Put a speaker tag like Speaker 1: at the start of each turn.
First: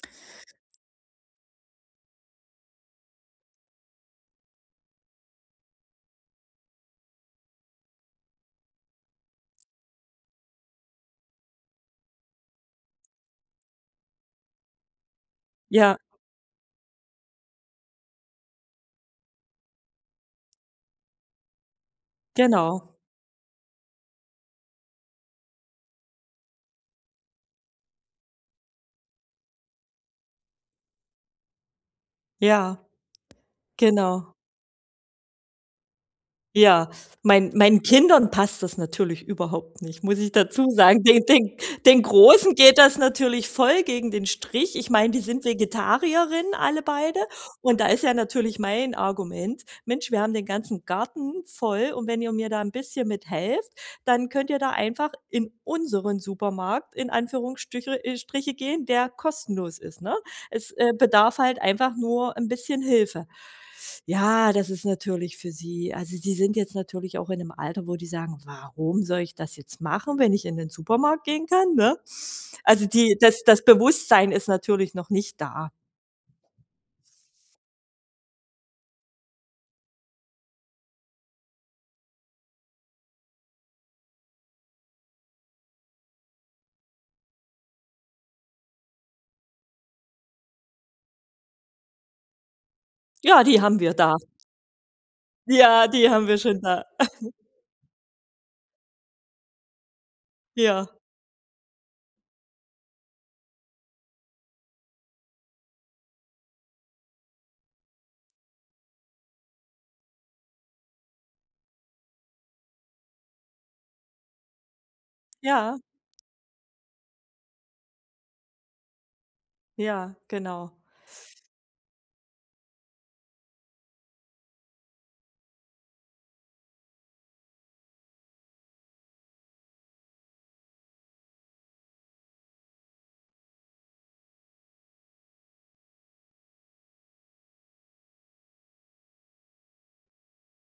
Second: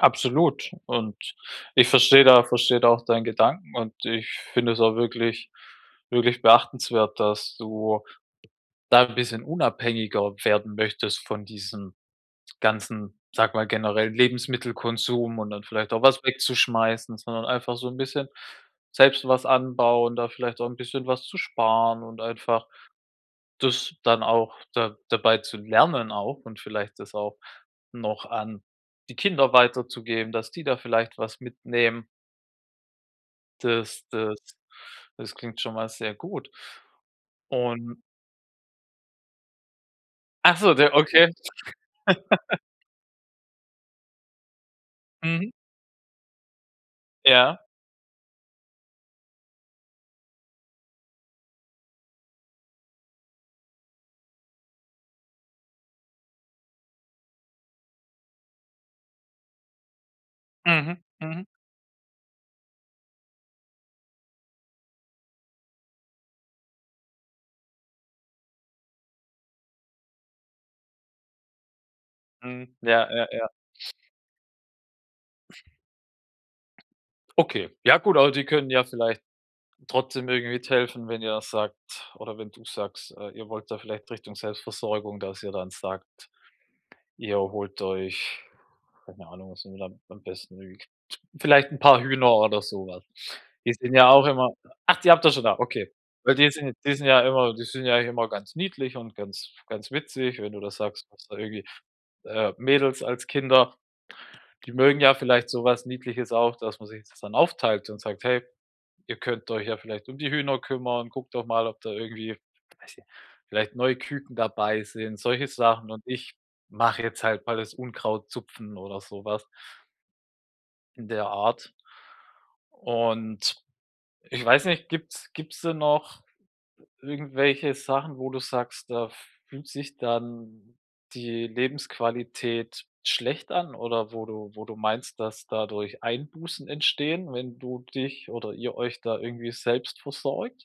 Speaker 1: Absolut. Und ich verstehe da verstehe da auch deinen Gedanken und ich finde es auch wirklich wirklich beachtenswert, dass du da 'n bisschen unabhängiger werden möchtest von diesem ganzen, sage mal, generell Lebensmittelkonsum und dann vielleicht
Speaker 2: Ja.
Speaker 1: auch was wegzuschmeißen, sondern einfach so 'n bisschen selbst was anbauen, da vielleicht auch 'n bisschen was zu sparen und einfach
Speaker 2: Genau.
Speaker 1: das dann auch da dabei zu lernen auch und vielleicht das auch noch an die Kinder weiterzugeben, dass die da vielleicht was mitnehmen.
Speaker 2: Ja,
Speaker 1: Das
Speaker 2: genau.
Speaker 1: das das klingt schon mal sehr gut.
Speaker 2: Ja, mein meinen
Speaker 1: Und
Speaker 2: Kindern passt das natürlich überhaupt nicht, muss ich
Speaker 1: Ach
Speaker 2: dazu
Speaker 1: so. Der
Speaker 2: sagen. Den
Speaker 1: okay.
Speaker 2: den den Großen geht das natürlich voll gegen den Strich. Ich meine, die sind
Speaker 1: Mhm.
Speaker 2: Vegetarierinnen, alle beide,
Speaker 1: Ja.
Speaker 2: und da ist ja natürlich mein Argument: „Mensch, wir haben den ganzen Garten voll und wenn ihr mir da 'n bisschen mithelft, dann könnt ihr da einfach in unseren Supermarkt in Anführungsstrüchel äh, Striche gehen, der kostenlos ist,“ ne? Es, äh,
Speaker 1: Mhm,
Speaker 2: bedarf
Speaker 1: mhm.
Speaker 2: halt einfach nur 'n bisschen Hilfe. Ja, das ist natürlich für sie also, sie sind jetzt natürlich auch in 'nem Alter, wo die sagen: „Warum soll ich das jetzt machen, wenn ich in den Supermarkt gehen kann“, ne?
Speaker 1: Mhm,
Speaker 2: Also,
Speaker 1: ja,
Speaker 2: die
Speaker 1: ja,
Speaker 2: das
Speaker 1: ja.
Speaker 2: das Bewusstsein ist natürlich noch nicht da.
Speaker 1: Okay, ja, gut, aber die können ja vielleicht trotzdem irgendwie mithelfen, wenn ihr sagt oder wenn du sagst, äh, ihr wollt da vielleicht Richtung Selbstversorgung, dass ihr dann sagt, ihr holt euch, keine Ahnung, was ihr da am besten mögt? Vielleicht 'n paar Hühner oder so was.
Speaker 2: Ja, die
Speaker 1: Die
Speaker 2: haben wir
Speaker 1: sind ja
Speaker 2: da.
Speaker 1: auch immer ach, die habt ihr schon da?
Speaker 2: Ja,
Speaker 1: Okay.
Speaker 2: die haben
Speaker 1: Weil
Speaker 2: wir
Speaker 1: die
Speaker 2: schon
Speaker 1: sind
Speaker 2: da.
Speaker 1: die sind ja immer die sind ja immer ganz niedlich und ganz ganz witzig. Wenn du das
Speaker 2: Ja.
Speaker 1: sagst, du hast da irgendwie, äh, Mädels als Kinder, die mögen ja vielleicht so was Niedliches auch, dass man sich das dann aufteilt und sagt: „Hey, ihr könnt euch ja vielleicht um die Hühner kümmern. Guckt doch mal, ob da irgendwie“, weiß nicht, „vielleicht neue Küken dabei sind,“ solche
Speaker 2: Ja.
Speaker 1: Sachen „und ich mache jetzt halt mal das Unkraut zupfen“ oder so was
Speaker 2: Ja, genau.
Speaker 1: in der Art. Und, ich weiß nicht, gibt's gibt's denn noch irgendwelche Sachen, wo du sagst, da fühlt sich dann die Lebensqualität schlecht an? Oder wo du wo du meinst, dass dadurch Einbußen entstehen, wenn du dich oder ihr euch da irgendwie selbst versorgt?